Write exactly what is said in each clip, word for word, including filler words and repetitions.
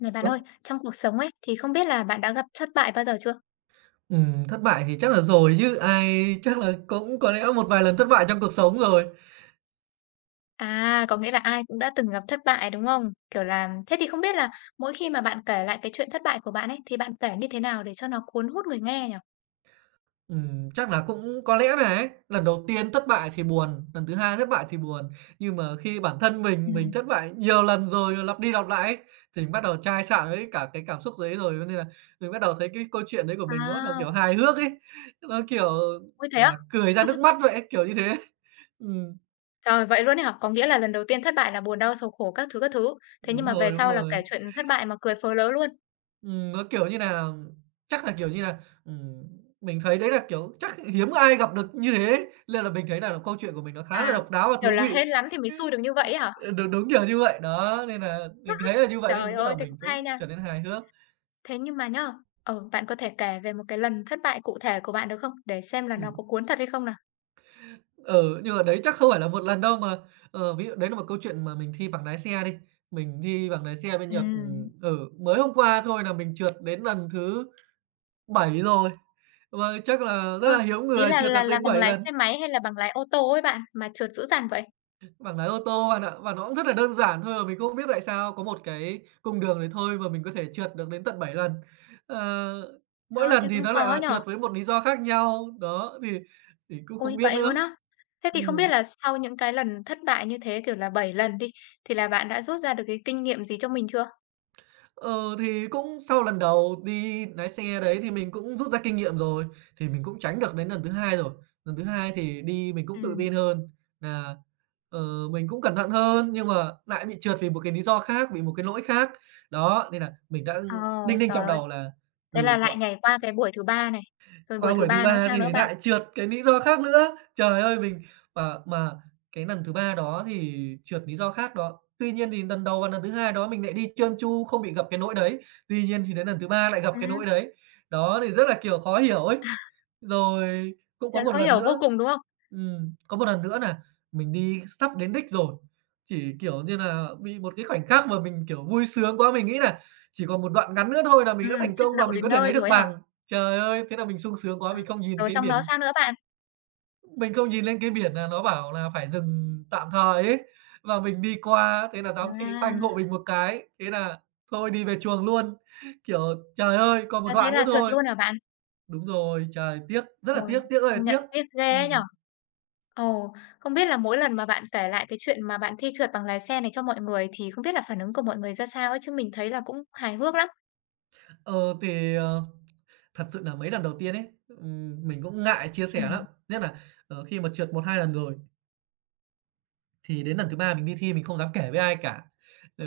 Này bạn Ơ, ơi, trong cuộc sống ấy thì không biết là bạn đã gặp thất bại bao giờ chưa? Ừm, thất bại thì chắc là rồi chứ, ai chắc là cũng có lẽ một vài lần thất bại trong cuộc sống rồi. À, có nghĩa là ai cũng đã từng gặp thất bại, đúng không? Kiểu là thế thì không biết là mỗi khi mà bạn kể lại cái chuyện thất bại của bạn ấy thì bạn kể như thế nào để cho nó cuốn hút người nghe nhỉ? Ừm, chắc là cũng có lẽ nà ấy, lần đầu tiên thất bại thì buồn, lần thứ hai thất bại thì buồn, nhưng mà khi bản thân mình mình Ừm. thất bại nhiều lần rồi, rồi lặp đi lặp lại ấy, thì mình bắt đầu chai sạn với cả cái cảm xúc đấy rồi, cho nên là mình bắt đầu thấy cái câu chuyện đấy của mình nó bắt đầu, À, kiểu, hài hước ấy, nó, kiểu, ôi thế gọi á? là, cười ra nước mắt vậy ấy, kiểu như thế. Ừm, Trời, vậy luôn ấy hả? Có nghĩa là lần đầu tiên thất bại là buồn đau, sầu khổ các thứ các thứ. Thế nhưng Đúng mà về rồi, đúng sau là kể rồi. chuyện thất bại mà cười phớ lớ luôn. Ừm, nó, kiểu như nà, chắc là, kiểu như nà, ừm, mình thấy đấy là, kiểu, chắc hiếm ai gặp được như thế nên là mình thấy là câu chuyện của mình nó khá là À, độc đáo và thú kiểu là hên vị. lắm thì mới xui được như vậy ấy hả? Ờ, đúng, đúng kiểu như vậy, đó, nên là mình thấy là như vậy nên Trời là bắt ơi, đầu thế mình cũng hay cũng nha. trở nên hài hước. Thế nhưng mà nhá, ừ, bạn có thể kể về một cái lần thất bại cụ thể của bạn được không? Để xem là nó Ừm, có cuốn thật hay không nào? ừ, nhưng mà đấy chắc không phải là một lần đâu mà, ờ, ví dụ đấy là một câu chuyện mà mình thi bằng lái xe đi, mình thi bằng lái xe bên Nhật, ừm, Ừm. ừ, mới hôm qua thôi là mình trượt đến lần thứ bảy rồi, và chắc là rất Thôi, là hiếm ý người là trượt là được là đến bằng bảy lái lần. xe máy hay là bằng lái ô tô ấy bạn, mà trượt dữ dằn vậy? Bảng lái ô tô bạn ạ. Và nó cũng rất là đơn giản thôi, mà mình cũng không biết tại sao có một cái cung đường đấy thôi mà mình có thể trượt được đến tận bảy lần. Ờ, Mỗi Thôi, lần thế thì cũng nó lại khó là nhở. trượt với một lý do khác nhau, đó, thì thì cũng Ôi, không biết vậy nữa. luôn á? Thế thì Ừm. không biết là sau những cái lần thất bại như thế, kiểu là bảy lần đi, thì là bạn đã rút ra được cái kinh nghiệm gì cho mình chưa? Ừ, thì cũng sau lần đầu đi lái xe đấy thì mình cũng rút ra kinh nghiệm rồi, thì mình cũng tránh được đến lần thứ hai rồi. Lần thứ hai thì đi mình Ừ. cũng tự tin hơn là ờ, mình cũng cẩn thận hơn, nhưng mà lại bị trượt vì một cái lý do khác, vì một cái lỗi khác. Đó, nên là mình đã Ồ, đinh ninh trời trong ơi, đầu là, ừ, thế là lại nhảy qua cái buổi thứ ba này, rồi buổi qua thứ buổi thứ ba nó ba sao nữa thì bạn? lại trượt cái lý do khác nữa. Trời ơi, mình mà mà cái lần thứ ba đó thì trượt lý do khác đó. Tuy nhiên thì lần đầu và lần thứ hai đó mình lại đi trơn tru, không bị gặp cái lỗi đấy. Tuy nhiên thì đến lần thứ ba lại gặp cái Ừ, lỗi đấy. Đó, thì rất là, kiểu, khó hiểu ấy. Rồi cũng có thế một khó lần hiểu vô nữa, cùng, đúng không? ừm, có một lần nữa nà mình đi sắp đến đích rồi, chỉ, kiểu như nà, bị một cái khoảnh khắc mà mình, kiểu, vui sướng quá, mình nghĩ nà chỉ còn một đoạn ngắn nữa thôi là Ừ, mình đã thành sắp công và đậu mình đến có thể nơi lấy được rồi ấy hả? bằng. Trời ơi, thế là mình sung sướng quá, À, mình không nhìn rồi cái xong đó biển sao nữa bạn? mình không nhìn lên cái biển nà nó bảo là phải dừng tạm thời ấy, và mình đi qua, thế là giám thị phanh hộ À, mình một cái, thế là thôi đi về chuồng luôn. Kiểu, trời ơi, còn một à, thế đoạn nữa là trượt thôi. luôn hả bạn? Đúng rồi, trời, tiếc, rất là Ôi, tiếc, tiếc ơi là công nhận tiếc. tiếc ghê ấy nhỉ? Ừm, Ồ, không biết là mỗi lần mà bạn kể lại cái chuyện mà bạn thi trượt bằng lái xe này cho mọi người thì không biết là phản ứng của mọi người ra sao ấy, chứ mình thấy là cũng hài hước lắm. ờ, thì, ờ, Thật sự nà mấy lần đầu tiên ấy, ừm, mình cũng ngại chia sẻ lắm, Ừm. nhất nà, ờ, khi mà trượt một hai lần rồi thì đến lần thứ ba mình đi thi mình không dám kể với ai cả. Ừ,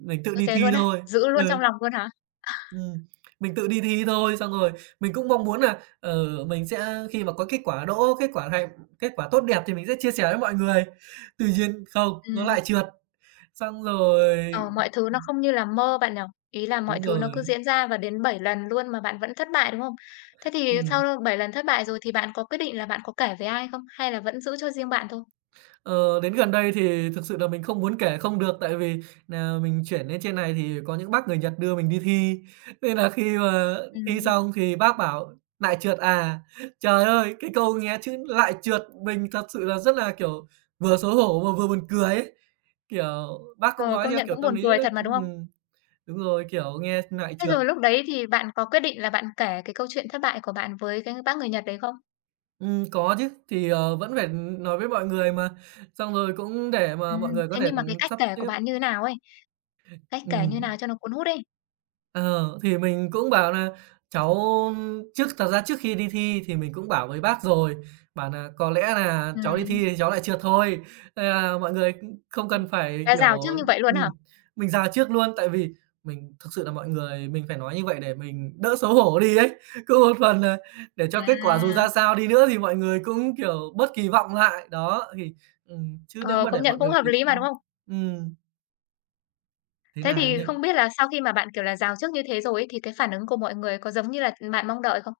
mình tự Ơ, đi thế thi luôn á? thôi. Giữ Ừ, luôn trong lòng luôn hả? ừm, mình tự đi thi thôi, xong rồi mình cũng mong muốn nà, ờ, mình sẽ khi mà có kết quả đỗ, kết quả hay kết quả tốt đẹp thì mình sẽ chia sẻ với mọi người. Tuy nhiên không, nó Ừm, lại trượt, xong rồi. ờ, mọi thứ nó không như là mơ bạn nhỉ? Ý là mọi Đúng thứ nó cứ rồi. diễn ra và đến bảy lần luôn mà bạn vẫn thất bại, đúng không? Thế thì Ừm. sau bảy lần thất bại rồi thì bạn có quyết định là bạn có kể với ai không? Hay là vẫn giữ cho riêng bạn thôi? Ờ, Đến gần đây thì thực sự là mình không muốn kể không được, tại vì nà mình chuyển lên trên này thì có những bác người Nhật đưa mình đi thi, nên là khi mà thi Ừm. xong thì bác bảo "Lại trượt à?" Trời ơi, cái câu nghe chữ "lại trượt" mình thật sự là rất là, kiểu, vừa xấu hổ mà vừa buồn cười ấy. Kiểu, bác cũng Ờ, nói công theo nhận kiểu cũng tâm buồn lý cười nó thật mà, đúng không? ừm, Đúng rồi, kiểu, nghe "lại Thế trượt" rồi lúc đấy thì bạn có quyết định là bạn kể cái câu chuyện thất bại của bạn với cái bác người Nhật đấy không? ừm, Có chứ, thì, ờ, vẫn phải nói với mọi người mà, xong rồi cũng để mà mọi Ừm, người có thế thể, nhưng mà cái cách sắp kể của xếp bạn như thế nào ấy? Cách kể như nào ừm. cho nó cuốn hút ấy? Ờ, thì mình cũng bảo là cháu, trước thật ra trước khi đi thi thì mình cũng bảo với bác rồi, bảo nà có lẽ là cháu đi Ừm. thi thì cháu lại trượt thôi, nên là mọi người cũng không cần phải, Đã kiểu rào trước như vậy luôn ừm, hả? mình rà trước luôn. Tại vì mình thực sự là mọi người mình phải nói như vậy để mình đỡ xấu hổ đi ấy. Cũng một phần nà để cho kết quả dù À, ra sao đi nữa thì mọi người cũng, kiểu, bớt kỳ vọng lại. Đó, thì ừm, chứ nếu ờ, mà để công nhận mọi cũng người hợp kỳ lý mà, đúng không? ừm, thế Thế là thì không nh biết là sau khi mà bạn, kiểu là, rào trước như thế rồi ấy, thì cái phản ứng của mọi người có giống như là bạn mong đợi không?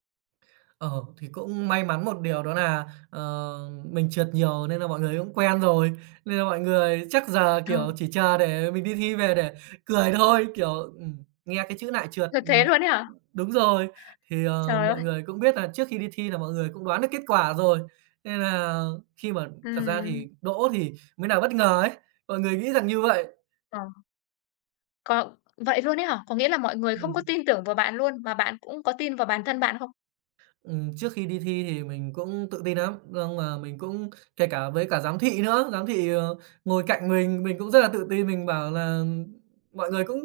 Ờ, thì cũng may mắn một điều đó là, ờ, mình trượt nhiều nên là mọi người cũng quen rồi, nên là mọi người chắc giờ, Ờ, kiểu, chỉ chờ để mình đi thi về để cười thôi, kiểu, ừm, nghe cái chữ lại trượt", thật thế ừm, luôn ấy hả? đúng rồi, thì, ờ, Trời mọi ơi! người cũng biết là trước khi đi thi là mọi người cũng đoán được kết quả rồi, nên là khi mà thật ra Ừm, thì đỗ thì mới là bất ngờ ấy, mọi người nghĩ rằng như vậy. ờ, có vậy luôn ấy hả? Có nghĩa là mọi người không có Ừm. tin tưởng vào bạn luôn, mà bạn cũng có tin vào bản thân bạn không? Ừm, trước khi đi thi thì mình cũng tự tin lắm, nhưng mà mình cũng kể cả với cả giám thị nữa, giám thị, ờ, ngồi cạnh mình, mình cũng rất là tự tin, mình bảo là mọi người cũng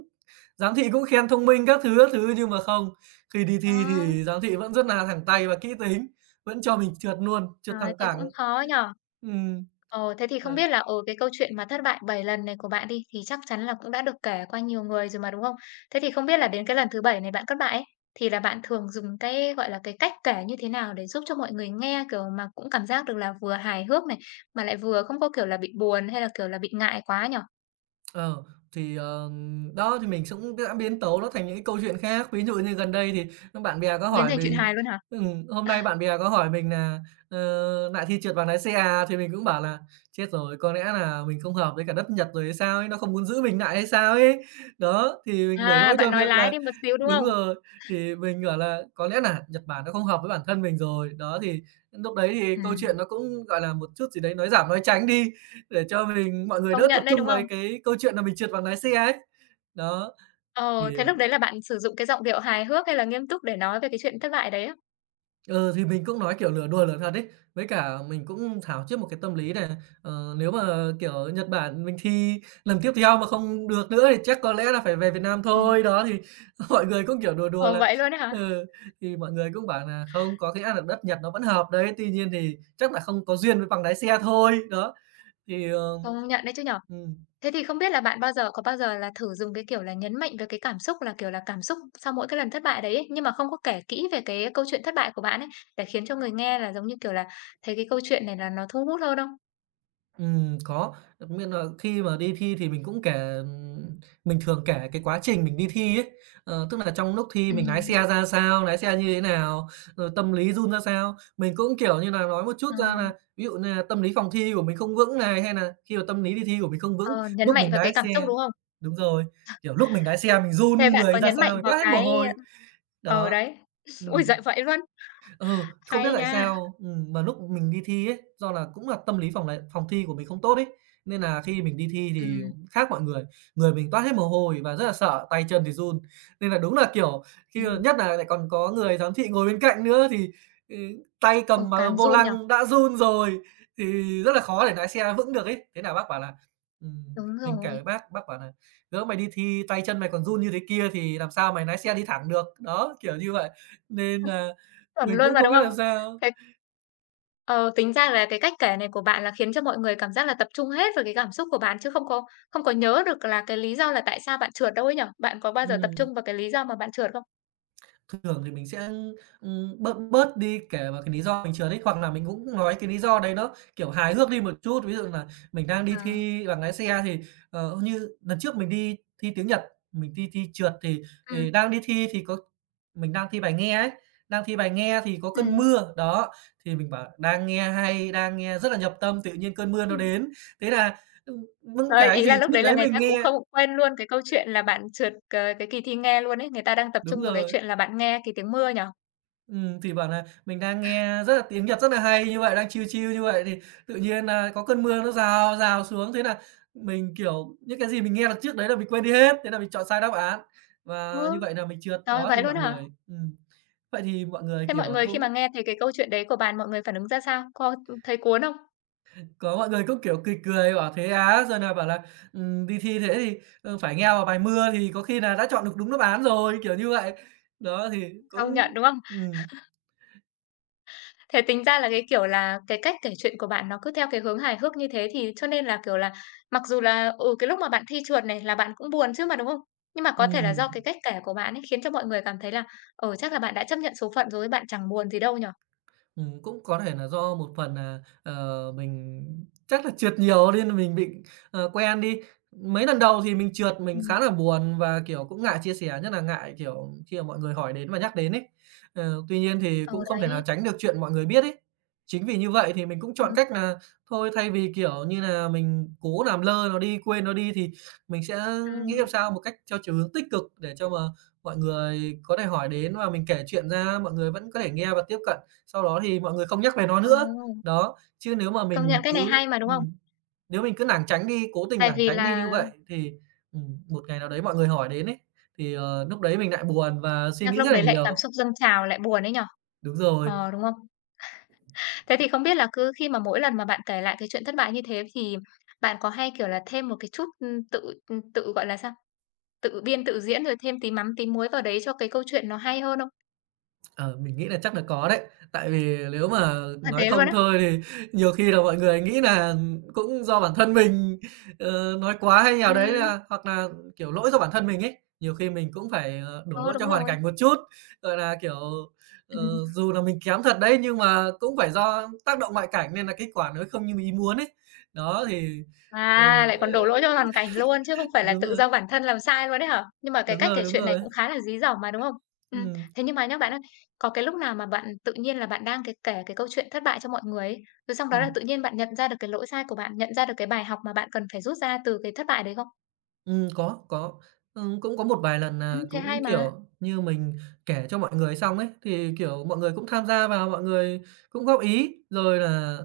giám thị cũng khen thông minh các thứ, các thứ, nhưng mà không, khi đi Ờ, thi thì giám thị vẫn rất là thẳng tay và kỹ tính, vẫn cho mình trượt luôn, trượt trời, thẳng thế cũng cẳng. khó nhỉ? Ừm, Ờ, thế thì không biết là, ở cái câu chuyện mà thất bại bảy lần này của bạn đi, thì chắc chắn là cũng đã được kể qua nhiều người rồi mà, đúng không? Thế thì không biết là đến cái lần thứ bảy này bạn thất bại ấy, thì là bạn thường dùng cái, gọi là, cái cách kể như thế nào để giúp cho mọi người nghe, kiểu, mà cũng cảm giác được là vừa hài hước này, mà lại vừa không có, kiểu là, bị buồn hay là, kiểu là, bị ngại quá nhỉ? Ờ, thì, ờ, Đó, thì mình sẽ cũng đã biến tấu nó thành những cái câu chuyện khác. Ví dụ như gần đây thì bạn bè có Biến hỏi thành chuyện mình hài luôn hả? ừm, hôm nay bạn bè có hỏi mình là "Ờ, lại thi trượt bằng lái xe à?" Thì mình cũng bảo là "Chết rồi, có lẽ là mình không hợp với cả đất Nhật rồi hay sao ấy, nó không muốn giữ mình lại hay sao ấy." Đó, thì mình đổ À, lỗi bạn cho nói việc lái là đi một xíu, đúng đúng không? rồi, thì mình bảo là có lẽ là Nhật Bản nó không hợp với bản thân mình rồi. Đó, thì lúc đấy thì câu Ừm, chuyện nó cũng, gọi là, một chút gì đấy nói giảm nói tránh đi. Để cho mình mọi người công đỡ nhận tập đấy, trung đúng không? với cái câu chuyện là mình trượt bằng lái xe ấy. Đó, thì Ờ, thế lúc đấy là bạn sử dụng cái giọng điệu hài hước hay là nghiêm túc để nói về cái chuyện thất bại đấy á? ừ, thì mình cũng nói, kiểu, nửa đùa nửa thật ấy, với cả mình cũng thảo trước một cái tâm lý này ờ, Nếu mà, kiểu, Nhật Bản mình thi lần tiếp theo mà không được nữa thì chắc có lẽ là phải về Việt Nam Ừm. thôi. Đó, thì mọi người cũng, kiểu, đùa đùa Ờ, là vậy luôn á hả? ừ, thì mọi người cũng bảo là "Không, có cái ăn ở đất Nhật nó vẫn hợp đấy, tuy nhiên thì chắc là không có duyên với bằng lái xe thôi." Đó, thì, ờ Công nhận đấy chứ nhỉ? ừm. Thế thì không biết là bạn bao giờ có bao giờ là thử dùng cái, kiểu là, nhấn mạnh về cái cảm xúc là, kiểu là, cảm xúc sau mỗi cái lần thất bại đấy ấy, nhưng mà không có kể kỹ về cái câu chuyện thất bại của bạn ấy, để khiến cho người nghe là, giống như kiểu là, thấy cái câu chuyện này là nó thu hút hơn không? Ừm, có, đặc biệt là khi mà đi thi thì mình cũng kể, ừm, mình thường kể cái quá trình mình đi thi ấy. Ờ, tức là trong lúc thi mình lái xe Ừm, ra sao, lái xe như thế nào, rồi tâm lý run ra sao. Mình cũng, kiểu như là, nói một chút ờ. ra là ví dụ như là tâm lý phòng thi của mình không vững này, hay là khi mà tâm lý đi thi của mình không vững, Ờ, nhấn lúc mạnh mình vào lái cái cảm xúc, xe đúng không? đúng rồi, kiểu, lúc mình lái xe mình run Thế bạn có người ra nhấn mạnh sao, mình vào toát hết mồ cái hôi, ờ, đó. đấy. Ui Ừm. dạy vậy luôn, Ừ, không biết hay tại nha! sao, ừm, mà lúc mình đi thi ấy, do là cũng là tâm lý phòng này phòng thi của mình không tốt ấy, nên là khi mình đi thi Ừm, thì ừm. khác mọi người, người mình toát hết mồ hôi và rất là sợ, tay chân thì run. Nên là đúng là, kiểu, Ừ. khi mà nhất là lại còn có người giám thị ngồi bên cạnh nữa thì, ừ, tay cầm Ồ, mà càng vô run nhở. lăng đã run rồi thì rất là khó để lái xe vững được ấy. Thế là bác bảo là, ừm, Đúng mình kể với rồi. bác, bác bảo là "Lỡ mày đi thi tay chân mày còn run như thế kia thì làm sao mày lái xe đi thẳng được." Đó, kiểu như vậy. Nên là Chuẩn mình luôn cũng mà, không đúng biết không? làm sao. Cái ờ, Tính ra là cái cách kể này của bạn là khiến cho mọi người cảm giác là tập trung hết vào cái cảm xúc của bạn chứ không có không có nhớ được là cái lý do là tại sao bạn trượt đâu ấy nhở. Bạn có bao giờ tập Ừm, trung vào cái lý do mà bạn trượt không? Thường thì mình sẽ, ừm, bớt bớt đi kể vào cái lý do mình trượt ấy, hoặc là mình cũng nói cái lý do đấy nó, kiểu, hài hước đi một chút. Ví dụ là mình đang Ờ. đi thi bằng lái xe thì, ờ, như lần trước mình đi thi tiếng Nhật, mình thi thi trượt thì Ừm. thì đang đi thi thì có mình đang thi bài nghe ấy, đang thi bài nghe thì có cơn Ừm. mưa, đó, thì mình bảo đang nghe hay, đang nghe rất là nhập tâm, tự nhiên cơn mưa nó Ừm. đến. Thế là, ừm, những Trời, cái ý là gì lúc trước đấy là đấy người mình ta cũng nghe không quên luôn cái câu chuyện là bạn trượt cái cái kỳ thi nghe luôn ấy, người ta đang tập đúng trung vào cái rồi. chuyện là bạn nghe cái tiếng mưa nhở. Ừm, thì bảo là mình đang nghe rất là tiếng Nhật rất là hay như vậy, đang chill chill như vậy thì tự nhiên là có cơn mưa nó rào rào xuống, thế là mình, kiểu, những cái gì mình nghe được trước đấy là mình quên đi hết, thế là mình chọn sai đáp án và như Ừ. vậy là mình trượt. Rồi Đó, thì vậy luôn mọi hả? người ừm, vậy thì mọi người, Thế mọi kiểu, người khi cũng mà nghe thấy cái câu chuyện đấy của bạn, mọi người phản ứng ra sao? Có thấy cuốn không? có mọi người cũng, kiểu, cười cười bảo thế á, rồi là bảo là, ừm, đi thi thế thì, ờ, phải nghe vào bài mưa thì có khi là đã chọn được đúng đáp án rồi, kiểu như vậy. Đó, thì cũng Không nhận, đúng không? ừm, Thế tính ra là cái, kiểu là, cái cách kể chuyện của bạn nó cứ theo cái hướng hài hước như thế thì cho nên là, kiểu là, mặc dù là, ừ, cái lúc mà bạn thi trượt này là bạn cũng buồn chứ mà, đúng không? Nhưng mà có thể là do ừm. cái cách kể của bạn ấy khiến cho mọi người cảm thấy là, ừ, chắc là bạn đã chấp nhận số phận rồi, bạn chẳng buồn gì đâu nhỉ? Ừm, cũng có thể là do một phần nà, ờ, mình chắc là trượt nhiều nên mình bị, ờ, quen đi. Mấy lần đầu thì mình trượt mình Ừm. khá là buồn và, kiểu, cũng ngại chia sẻ, nhất là ngại, kiểu, khi mà mọi người hỏi đến và nhắc đến ấy. Ờ, tuy nhiên thì Ừ, cũng không đấy. thể nào tránh được chuyện mọi người biết ấy. Chính vì như vậy thì mình cũng chọn cách là thôi thay vì, kiểu như là mình cố làm lơ nó đi, quên nó đi thì mình sẽ nghĩ làm Ừm, sao một cách theo chiều hướng tích cực để cho mà mọi người có thể hỏi đến và mình kể chuyện ra, mọi người vẫn có thể nghe và tiếp cận. Sau đó thì mọi người không nhắc về nó ờ, nữa. Đó, chứ nếu mà công nhận mình cái này cứ hay mà, đúng không? ừm, nếu mình cứ lảng tránh đi, cố tình Tại lảng vì tránh đi như là vậy thì, ừm, một ngày nào đấy mọi người hỏi đến ấy, thì, ờ, núc đấy mình lại buồn và suy chắc nghĩ lúc rất là đấy lại nhiều. cảm xúc dâng trào, lại buồn ấy nhỉ? Đúng rồi. Ờ, đúng không? Thế thì không biết là cứ khi mà mỗi lần mà bạn kể lại cái chuyện thất bại như thế thì bạn có hay, kiểu là, thêm một cái chút, ưm, tự, ừm, tự, gọi là sao, tự biên tự diễn rồi thêm tí mắm tí muối vào đấy cho cái câu chuyện nó hay hơn không? Ờ, mình nghĩ là chắc là có đấy. Tại vì nếu mà Là nói thế luôn không á? thôi thì nhiều khi là mọi người nghĩ là cũng do bản thân mình, ờ, nói quá hay nào đấy Ừ, là hoặc là, kiểu, lỗi do bản thân mình ấy. Nhiều khi mình cũng phải, ờ, đổ ờ, lỗi đúng cho hoàn rồi. cảnh một chút, gọi là, kiểu, ờ, dù là mình kém thật đấy, nhưng mà cũng phải do tác động ngoại cảnh nên là kết quả nó không như mình ý muốn ấy. Đó, thì ừ, À, lại còn đổ lỗi cho hoàn cảnh luôn chứ không phải là đúng tự rồi, do bản thân làm sai luôn đấy hả? Nhưng mà cái đúng cách rồi, kể đúng chuyện này rồi. cũng khá là dí dỏm mà, đúng không? Ừm, Ừm, thế nhưng mà nhá bạn ơi, có cái lúc nào mà bạn tự nhiên là bạn đang cái kể cái câu chuyện thất bại cho mọi người ấy, rồi xong đó là ừm. tự nhiên bạn nhận ra được cái lỗi sai của bạn, nhận ra được cái bài học mà bạn cần phải rút ra từ cái thất bại đấy không? Ừm, có, có. Ừm, cũng có một vài lần Ừm, nà thế hay cũng, mà. kiểu như, mình kể cho mọi người xong ấy, thì, kiểu, mọi người cũng tham gia vào, mọi người cũng góp ý, rồi là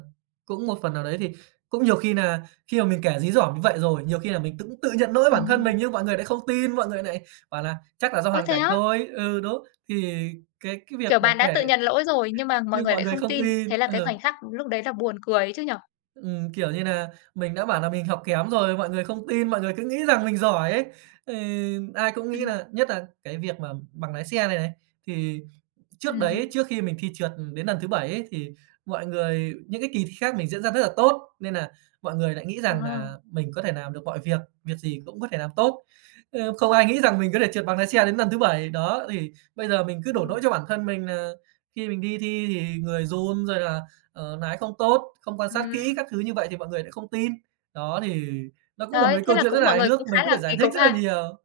cũng một phần nào đấy thì cũng nhiều khi nà khi mà mình kể dí dỏm như vậy rồi, nhiều khi là mình cũng tự nhận lỗi bản thân mình Ừm. nhưng mọi người lại không tin, mọi người nại bảo là "Chắc là do Ôi, hoàn thế cảnh á? thôi." Ừ, đó, thì cái cái việc Kiểu, mà bạn đã tự kể nhận lỗi rồi nhưng mà mọi nhưng người mọi lại người không không tin, tin. thế là cái Ờ. khoảnh khắc lúc đấy là buồn cười ấy chứ nhở? Ừm, kiểu như nà, mình đã bảo là mình học kém rồi, mọi người không tin, mọi người cứ nghĩ rằng mình giỏi ấy. Ờ, ai cũng nghĩ Ừm, là nhất là cái việc mà bằng lái xe này này, thì trước ừm. đấy, trước khi mình thi trượt đến lần thứ bảy ấy, thì mọi người những cái kỳ thi khác mình diễn ra rất là tốt, nên là mọi người lại nghĩ rằng À, là mình có thể làm được mọi việc, việc gì cũng có thể làm tốt. Ơ, không ai nghĩ rằng mình có thể trượt bằng lái xe đến lần thứ bảy. Đó, thì bây giờ mình cứ đổ ừm, lỗi cho bản thân mình nà khi mình đi thi thì người run, rồi là, ờ, lái không tốt, không quan sát kỹ ừm. các thứ như vậy thì mọi người lại không tin. Đó, thì nó cũng là Trời, mấy thế câu là chuyện rất cũng là mọi hài người cũng hước, mình khá cứ là phải giải kỳ thích cục rất là ha. nhiều.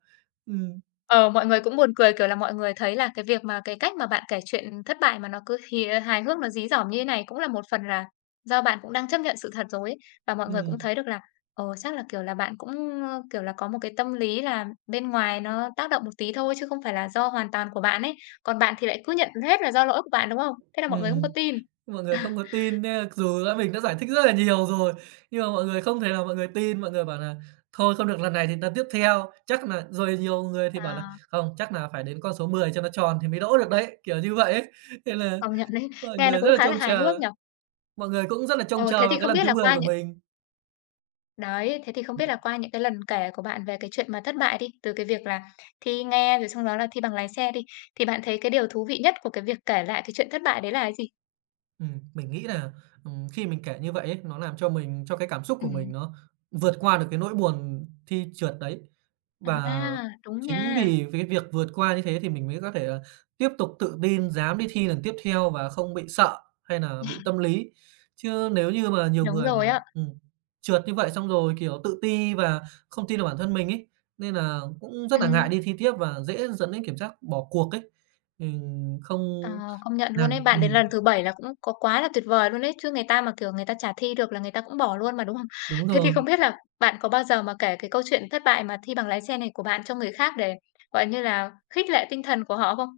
Ừm, Ờ, mọi người cũng buồn cười, kiểu là, mọi người thấy là cái việc mà cái cách mà bạn kể chuyện thất bại mà nó cứ hì hài hước, nó dí dỏm như thế này cũng là một phần là do bạn cũng đang chấp nhận sự thật rồi ấy. Và mọi người cũng ừm, thấy được là, ờ, chắc là, kiểu là, bạn cũng, ơ, kiểu là, có một cái tâm lý là bên ngoài nó tác động một tí thôi chứ không phải là do hoàn toàn của bạn ấy. Còn bạn thì lại cứ nhận hết là do lỗi của bạn, đúng không? Thế là mọi người không có ừm. tin. Mọi người không có tin nha, dù đã mình đã giải thích rất là nhiều rồi, nhưng mà mọi người không thể nào mọi người tin, mọi người bảo là "Thôi không được lần này thì lần tiếp theo." Chắc là rồi nhiều người thì bảo là À, "Không, chắc là phải đến con số mười cho nó tròn thì mới đỗ được đấy." Kiểu như vậy ấy, nên là công nhận đấy, mọi nghe nó người rất cũng là khá là trông hài hước chờ, nhỉ? mọi người cũng rất là trông Ờ, thế chờ thì vào cái không lần biết thứ là mười qua của những mình. Đấy, thế thì không biết là qua những cái lần kể của bạn về cái chuyện mà thất bại đi, từ cái việc là thi nghe rồi xong đó là thi bằng lái xe đi, thì bạn thấy cái điều thú vị nhất của cái việc kể lại cái chuyện thất bại đấy là cái gì? Ừm, mình nghĩ là, ừm, khi mình kể như vậy ấy, nó làm cho mình cho cái cảm xúc của Ừm. mình nó vượt qua được cái nỗi buồn thi trượt đấy. Và À, đúng chính nha, vì cái việc vượt qua như thế thì mình mới có thể là tiếp tục tự tin dám đi thi lần tiếp theo và không bị sợ hay là bị tâm lý. Chứ nếu như mà nhiều đúng người rồi là, á. ừm, trượt như vậy xong rồi, kiểu, tự ti và không tin vào bản thân mình ấy, nên là cũng rất là ngại Ừm, đi thi tiếp và dễ dẫn đến kiểm giác bỏ cuộc ấy. Ừm, không ờ, công nhận luôn làm ấy, được bạn đến ừm, lần thứ bảy là cũng có quá là tuyệt vời luôn ấy, chứ người ta mà, kiểu, người ta chả thi được là người ta cũng bỏ luôn mà, đúng không? đúng Thế thì rồi. không biết là bạn có bao giờ mà kể cái câu chuyện thất bại mà thi bằng lái xe này của bạn cho người khác để, gọi như là, khích lệ tinh thần của họ không?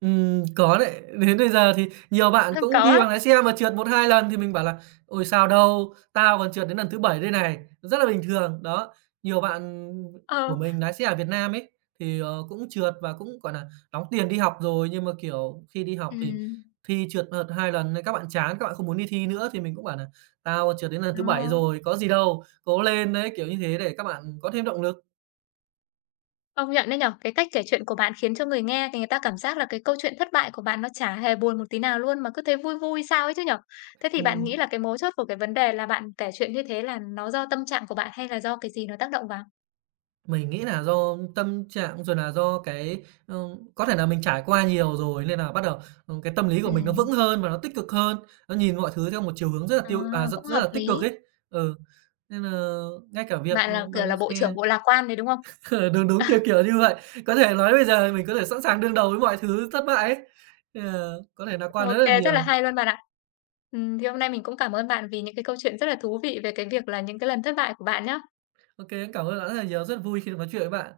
Ừm, có đấy. Đến bây giờ thì nhiều bạn cũng Có thi á, bằng lái xe mà trượt một hai lần thì mình bảo là "Ôi, sao đâu, tao còn trượt đến lần thứ bảy đây này", rất là bình thường. Đó, nhiều bạn của ờ, mình lái xe ở Việt Nam ấy, thì, ờ, cũng trượt và cũng, gọi là, đóng tiền đi học rồi, nhưng mà, kiểu, khi đi học thì ừm. thi trượt một, hai lần nên các bạn chán, các bạn không muốn đi thi nữa. Thì mình cũng bảo nà "Tao trượt đến lần Ờ, thứ bảy rồi, có gì đâu, cố lên" đấy, kiểu như thế để các bạn có thêm động lực. công nhận đấy nhở. Cái cách kể chuyện của bạn khiến cho người nghe thì người ta cảm giác là cái câu chuyện thất bại của bạn nó chả hề buồn một tí nào luôn mà cứ thấy vui vui sao ấy chứ nhở? Thế thì bạn nghĩ Ừm. là cái mấu chốt của cái vấn đề là bạn kể chuyện như thế là nó do tâm trạng của bạn hay là do cái gì nó tác động vào? Mình nghĩ là do tâm trạng rồi là do cái, ờ, có thể là mình trải qua nhiều rồi nên là bắt đầu, ờ, cái tâm lý của mình nó Ừm. vững hơn và nó tích cực hơn, nó nhìn mọi thứ theo một chiều hướng rất là À, tiêu à, cũng rất rất hợp là tích cực lý. ấy. Ừ, nên là ngay cả việc, Bạn là, ừm, bằng kiểu, lái là bộ trưởng xe bộ lạc quan đấy, đúng không? đúng, đúng, kiểu, kiểu như vậy. Có thể nói bây giờ mình có thể sẵn sàng đương đầu với mọi thứ thất bại ấy, nên có thể nà quan rất OK, là rất là nhiều. hay luôn bạn ạ. Ừm, thì hôm nay mình cũng cảm ơn bạn vì những cái câu chuyện rất là thú vị về cái việc là những cái lần thất bại của bạn nhá. OK kê, cảm ơn bạn rất là nhiều, rất vui khi được nói chuyện với bạn.